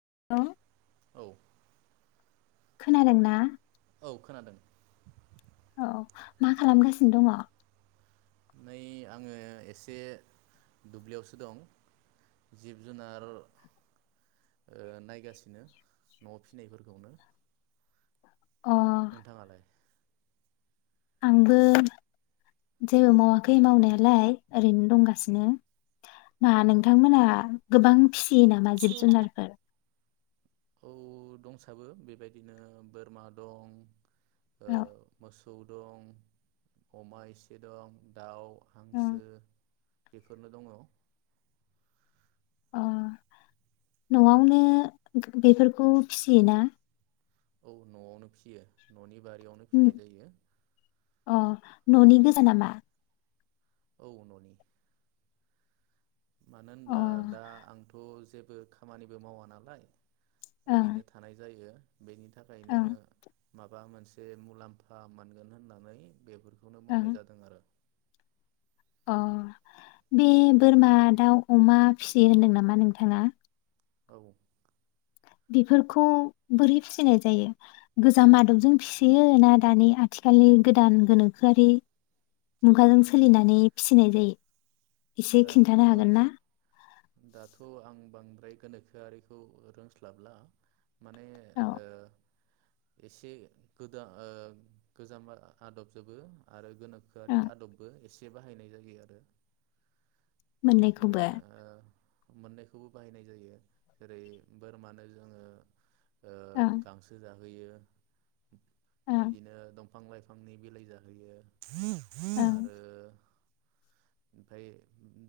[unintelligible] औ। खोनादोंना? औ खोनादों। औ मा खालामगासिनो दङ? नै आङो एसे दुब्लियावसो दं जिब जुनार ओ नायगासिनो न'आव फिसिनायफोरखौनो। अह आंबो जेबो मावाखै मावनायालाय ओरैनो दंगासिनो दा नोंथांमोना गोबां फिस यि नामा जिब फियो नामा? जुनारफोर औ दंसाबो बेबायदिनो बोरमा दं औ सौ दं अमा एसे दं दाव हांसो औ बेफोरनो दंङ अ न'आवनो बेफोरखौ फिसियोना? औ न'आवनो फिसियो न'नि बारियावनो उम फिनाय जायो। अ न'नि गोजाना मा? औ न'नि मानो अ होनब्ला ओं दा आंथ' जेबो खामानिबो मावा नालाय ओं ओरैनो थानाय जायो। बेनि थाखायनो माबा मोनसे मुलाम्फा मोनगोन होननानै बेफोरखौनो ओं मावनाय जादों आरो। अ बे बोरमा दाव अमा फिसि होनदों नामा नोंथांङा? औ बेफोरखौ बोरै फिसिनाय जायो गोजाम आदबजों फिसियो ना दानि आथिखालनि गोदान गोनोखोआरि मुगाजों सोलिनानै फिसिनाय जायो एसे दाथ' खिन्थानो हागोन ना? दाथ' आं बांद्राय गोनोखोआरिखौ रोंस्लाबला माने औ ओ एसे गोदा ओ गोजाम आदबजोबो आरो गोनोखोआरि ओं आदबबो एसे बे बाहायनाय जायो आरो माने मोननैखौबो ओ मोननैखौबो बाहायनाय जायो जेरै बोरमानो जोंङो ओ ओं गांसो जा होयो। ओं बिदिनो दं फां लाइफांनि बिलाइ जाहोयो। ओं ओमफाय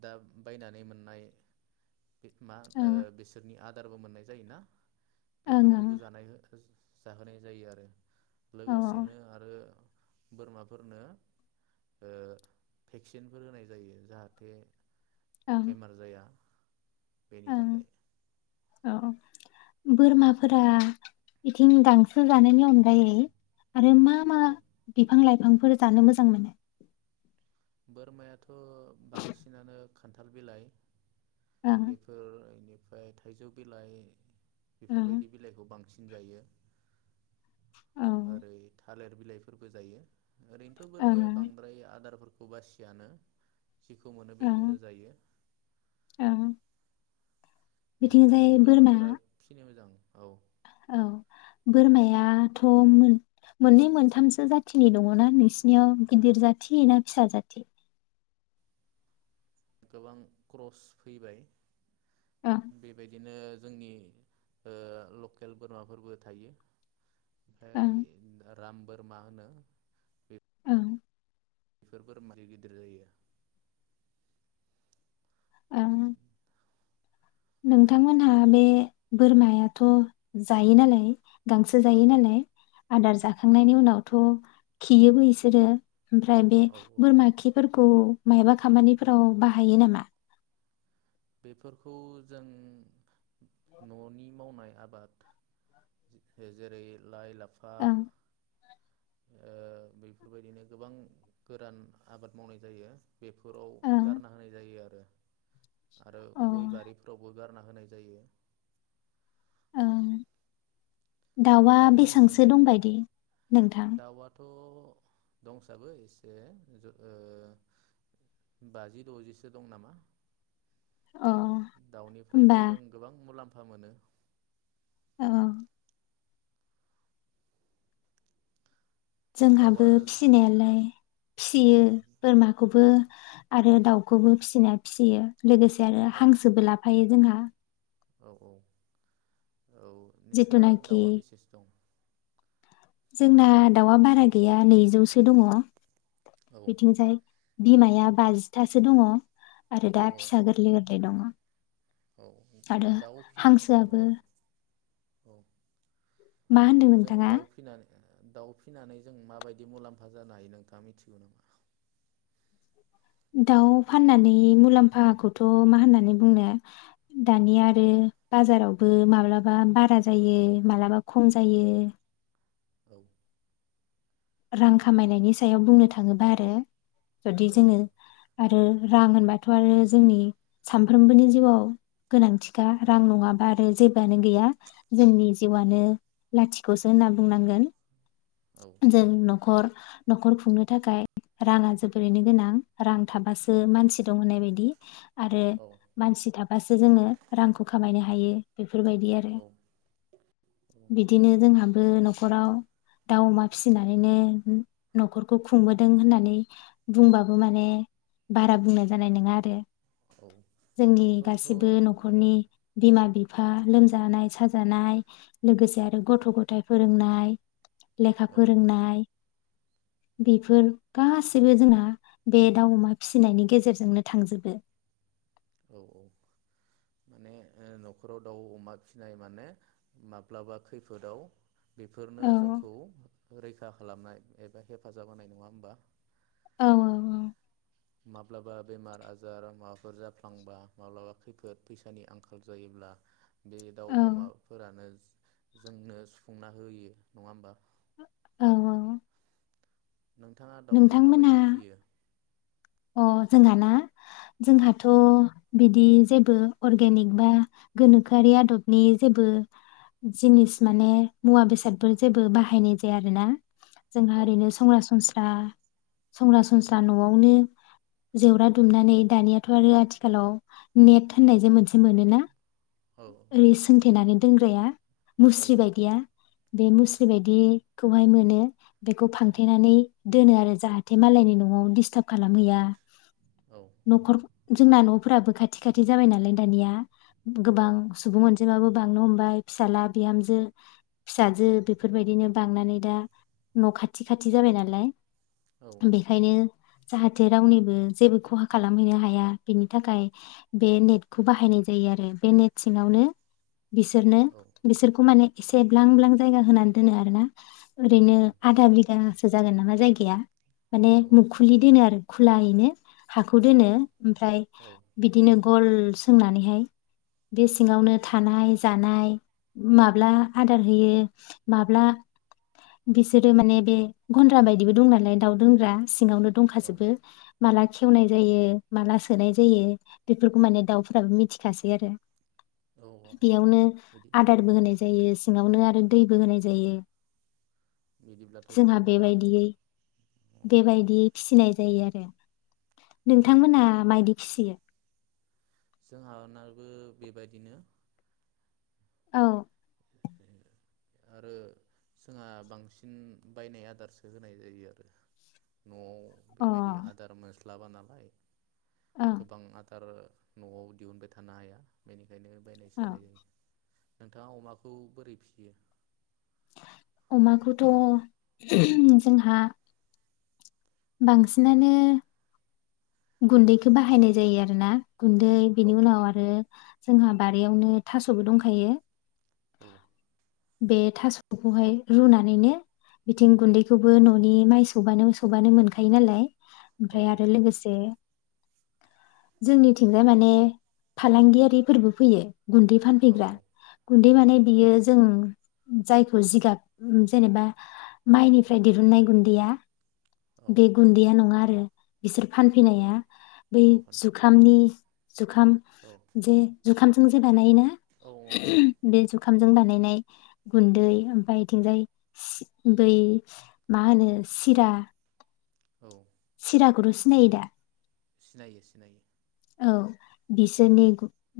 दा बायनानै मोननाय बे मा ओ ओं बिसोरनि आ दारबो मोननाय जायोना? ओं बेफोरखौबो ओं जानाय [unintelligible] जाहोनाय जायो आरो। औ लोगोसेनो आरो बोरमाफोरनो ओ भेक्सिनफोर होनाय। जायो जाहाथे ओं बेमार जाया। बेनि ओं थाखाय। औ बोरमाफोरा बिथिं गांसो जानायनि अनगायै आरो मा औ। फां लाइफांफोर जानो मोजां मोनो? बोरमाया थ बांसिनानो खान्थाल बिलाइ। ओं बेफोर एनि फ्राय थाइजौ बिलाइ। ओं बेफोरबायदि बिलाइखौ बांसिन जायो। औ आरो था थालेर बिलाइफोरबो जायो। ओरैनोथ बोरमाया ओं बांद्राय आदारफोर बासियानो जेखौ मोनो बेखौनो ओं जायो। ओं बेनि बिथिंजाय थाखायनो बोरमा बोरमाफोरा फिनो मोजां। औ। औ बोरमायाथ मोन-मोननै मोनथामसो जाथिनि दङना नोंसिनियाव गिदिर जाथि ना फिसा जाथि? गोबां क्रस फैबाय। ओं बेबायदिनो जोंनि ओ लकेल बोरमाफोरबो थायो। है ओं [inaudible] राम बोरमा होनो बे औ। बेफोर [unintelligible] गिदिर जायो। [unintelligible] नोंथांमोनहा बे बोरमायाथ जायो नालाय। गांसो औ जायो नालाय आदार औ जाखांनायनि उनावथ। खियोबो इसोरो। ओमफ्राय बे औ औ बोरमा खिफोर खौ मायबा खामानिफोराव बाहायो नामा? बेफोरखौ जों ननि मावनाय आबाद जेरै लाइ ला फा ओं ओ बेफोरबायदिनो गोबां गोरान आबाद मावनाय जायो बेफोराव ओं गारना होनाय जायो आरो। आरो औ गय बारिफोरावबो गारना होनाय जायो। दावा बेसांसो नोंथांमोननिथिंलाय दंबायदि नोंथां? दाउआथ' दंसाबो एसे बाजि दजिसो दं नामा। अ दाउनिफ्रायथ होमबा जों गोबां मुलाम्फा मोनो। अ जोंहाबो दाउआ जों फिसिनायालाय औ फियो बोरमाखौबो आरो दाउखौबो फिसिनाया फिसियो। लोगोसे आरो औ हांसोबो लाफायो। जोंहा औ औ औ नोंस्रा जिथुनाखि दावा बेसेसो दं? जोंना दावा बारा गैया नैजौसो दङ। औ बेथिं जाय बिमाया बाजिथासो दङ। आरो औ दा फिसा गोरलै गोरलै दङ। औ आरो दाउ फिसिनानै औ हांसोआबो औ मा होनदों जों नोंथाङा? दाउ फिनानै दाउ फिसिनानै जों माबायदि मुलाम्फा जानो हायो नोंथाङा मिथिगौ नामा? दाउ फाननानै मुलाम्फाखौथ मा होननानै बुंनो दानिया आरो बाजारावबो माब्लाबा बारा जायो माब्लाबा खम जायो। औ रां खामायनायनि सायाव बुंनो थाङोबा आरो जुदि औ जोङो आरो रां होनबाथ' आरो जोंनि सामफ्रोमबोनि जिउआव गोनांथिखा औ रां नङाबा आरो जेबोआनो गैया जोंनि औ जिउआनो लाथिख'सो होनना बुंनांगोन। औ जों नखर नखर खुंनो थाखाय राङा जोबोरैनो गोनां। रां थाबासो मानसि दं होननाय बायदि। [unintelligible] आरो औ मानसि थाबासो जोङो रांखौ खामायनो हायो बे बेफोर बायदि आरो औ औ बिदिनो जोंहाबो नखर नखराव दाउमा फिसिनानैनो नखरखौ खुंबोदों होननानै बुंबाबो माने बारा बुंनाय जानाय नङा आरो। औ जोंनि बेफोरथ' औ गासिबो नखरनि बिमा बिफा लोमजा जानाय साजानाय लोगोसे आरो गथ गथाय फोरोंनाय लेखा औ फोरोंनाय। बेफोर गासै सैबो जोंना बे दाउ अमा फिसिनायनि गेजेरजोंनो थांजोबो। औ औ माने ओ नखराव दाउ अमा फिसिनाय माने माब्लाबा खैफोदाव बेफोरनो औ जोंखौ रैखा खा खालामनाय एबा हेफाजाब होनाय नङा होमबा? औ औ ओं। माब्लाबा बेमार आजार माबाफोर जाफ्लांबा माब्लाबा खैफोद फैसानि आंखाल जायोब्ला बे दाउ औ अमाफोरानो। जोंनो सुफुंना होयो नङा होमबा? औ औ। नोंथाङा दाउखौ नोंथांमोनहा माबायदि फियो अ जोंहाना औ जोंहाथ बिदि जेबो अरगेनिक बा गोनोखोआरि आदबनि जेबो जिनिस माने मुवा बेसादफोर जेबो बाहायनाय जाया आरोना। जोंहा औ ओरैनो सरासनस्रा दा सरासनस्रा नआवनो जेवरा दुमनानै दानियाथ आरो आथिखालाव नेट होननायजों मोनसे मोनोना। औ ओरै सोंथेनानै। दोनग्राया। औ मुस्रि बायदिया बे औ मुस्रि बायदि खौहाय मोनो। बेखौ फांथेनानै दोनो आरो जाहाथे मालायनि नवाव दिस्टार्ब खालामहैया। औ नखर जोंना नफोराबो खाथि खाथि जाबाय नालाय दानिया। औ गोबां सुबुं अनजि जिमाबो बांनो हमबाय फिसाला बिहामजो औ फिसाजो बेफोरबायदिनो बांनानै दा न खाथि खाथि जाबाय नालाय। औ बेखायनो जाहाथे रावनिबो जेबो खहा खालामहैनो हाया बेनि थाखाय बे नेटखौ बाहायनाय जायो आरो बे नेट सिङावनो बिसोरनो औ बिसोरखौ माने एसे ब्लां ब्लां जायगा होनानै दोनो आरोना ओरैनो औ आदा बिगासो जागोन नामा जाय गाया। माने मुखुलि दोनो आरो खुलायैनो हाखौ दोनो ओमफ्राय बिदिनो गल सोंनानैहाय बे सिङावनो थानाय जानाय माब्ला आदार होयो माब्ला गेसेरो माने बे गनद्राबाय दिबो दं नालाय दाउ दोनग्रा सिङावनो दंखाजोबो माला खेवनाय जायो माला सो सोनाय जायो बेफोरखौ माने दाउफोराबो मिथिखासै आरो बेयावनो बिदि आदारबो होनाय जायो जो सिङावनो आरो दैबो होनाय जायो बिदिब्लाथ जोंहा जोबोर मोजां बेबायदियै औ बेबायदियै फिसिनाय जायो आरो औ नोंथांमोना मायदि फिसियो? जोंहानाबो बेबायदिनो औ आरो जोंहा बांसिन बायनाय आदारसो होनाय जायो आरो ओ अ बेबायदि आदार मोन म्लाबा नालाय औ गोबां आदा आरो नवाव दिहुनबाय थानो हाया बेनि खायनो बायनायसो औ होनाय जायो नोंथाङा अमा खौ बोरै फियो अमाखौथ [unintelligible] जोंहा बांसिनानो गुनदैखो बाहायनाय जायो आरोना गुनदै औ बेनि उनाव आरो जोंहा बारियावनो थासबो दंखायो औ बे थासफोरखौहाय रुनानैनो बिथिं गुनदैखौबो ननि माइ सौबानो सौबानो मोनखायो नालाय औ ओमफ्राय आरो लोगोसे जोंनिथिंजाय माने फालांगियारिफोरबो फैयो गुन्दै औ फानफैग्रा गुन्दै औ माने बियो उम जायखौ जिगाब जेनेबा माइनिफ्राय दिहुननाय गुन्दैया औ बे गुन्दैया नङा आरो बिसोर फानफैनाया बै जुखामनि जुखाम औ जे जुखाम जोंजे बानायोना? औ [unintelligible] बे जुखाम जों बानायनाय गुन्दै ओमफ्राय बिथिंजाय सि बै मा होनो सिरा औ चिरा खौथ सिनायो दा? सिनायो सिनायो औ, बिसोरनि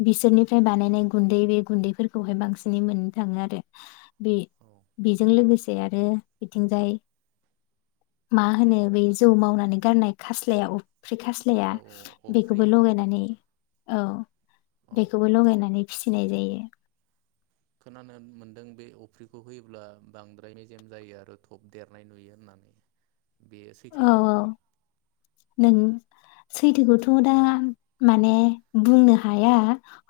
बिसोरनिफ्राय बानायनाय गुन्दै बे गुन्दैफोरखौहाय बांसिनै मोननो थाङो आरो। बे औ बेजों लोगोसे आरो बिथिंजाय मा होनो बै जौ मावनानै गारनाय खास्लाया अफ्रि खास्लाया औ औ बे अफ्रि खौबो लगायनानै औ। औ बेखौबो लगायनानै फिसिनाय जायो। खोनानो मोनदों बे अफ्रिखौ होयोब्ला बांद्राय मेजेम जायो आरो थब देरनाय नुयो होननानै। बेयो औ सैथोनामा? औ नों सैथोखौथ दा माने बुंनो हाया।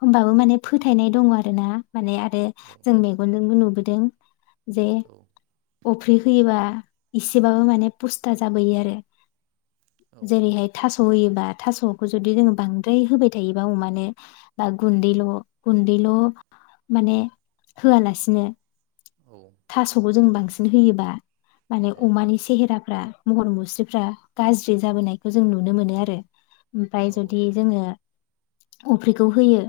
होनबाबो माने फोथायनाय दङ आरो ना माने आरो औ जों मेगनजोंबो नुबो दों। अफ्रि होयोबा इसेबाबो माने पुस्ता जाबोयो आरो। औ जेरैहाय था स होयोबा थासखौ जुदि जोङो बांद्राय होबाय थायोबा अमानो बा गुन्दैल गुन्दैल माने होआलासिनो थासखौ जों बां सिन होयोबा माने अमानि सेहेरा फ्रा, महर मुस्रिफ्रा गाज्रि जाबोनायखौ जों नुनो मोनो आरो। औ ओमफ्राय जुदि जोङो अफ्रिखौ होयो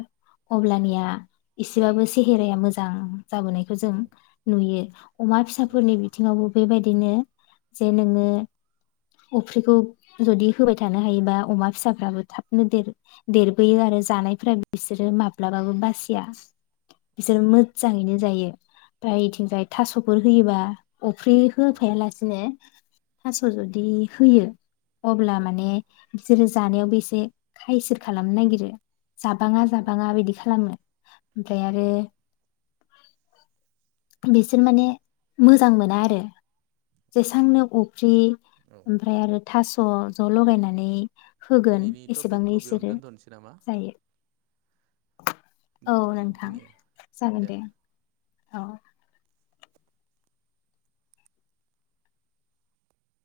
औ अब्लानिया एसेबाबो सेहेराया मोजां जाबोनायखौ जों औ नुयो। अमा फिसाफोरनि नुयो बिथिङावबो बे बेबायदिनो जे नोङो अफ्रिखौ जुदि होबाय थानो हायोबा अमा फिसाफ्राबो थाबनो देरो देरबोयो आरो जानायफोरा बिसोरो माब्लाबाबो बासिया औ बिसोर मोजाङैनो जायो बायथिंजाय थासफोर होयोबा अफ्रि होफायालासिनो थास जुदि होयो अब्ला औ माने बिसोरो जानायावबो एसे खायसो खालामनो नागिरो जाबाङा जाबाङा बिदि खालामो ओमफ्राय आरो बिसोर माने मोजां मोना आरो जेसांनो अफ्रि ओमफ्राय आरो थास अ ज' लगायनानै होगोन दिनैनि टपिकखौ एसेबांनो बेयावनो इसोरो दोनथ'नोसै नामा जायो। औ नोंथां दिनै जागोन दे। औ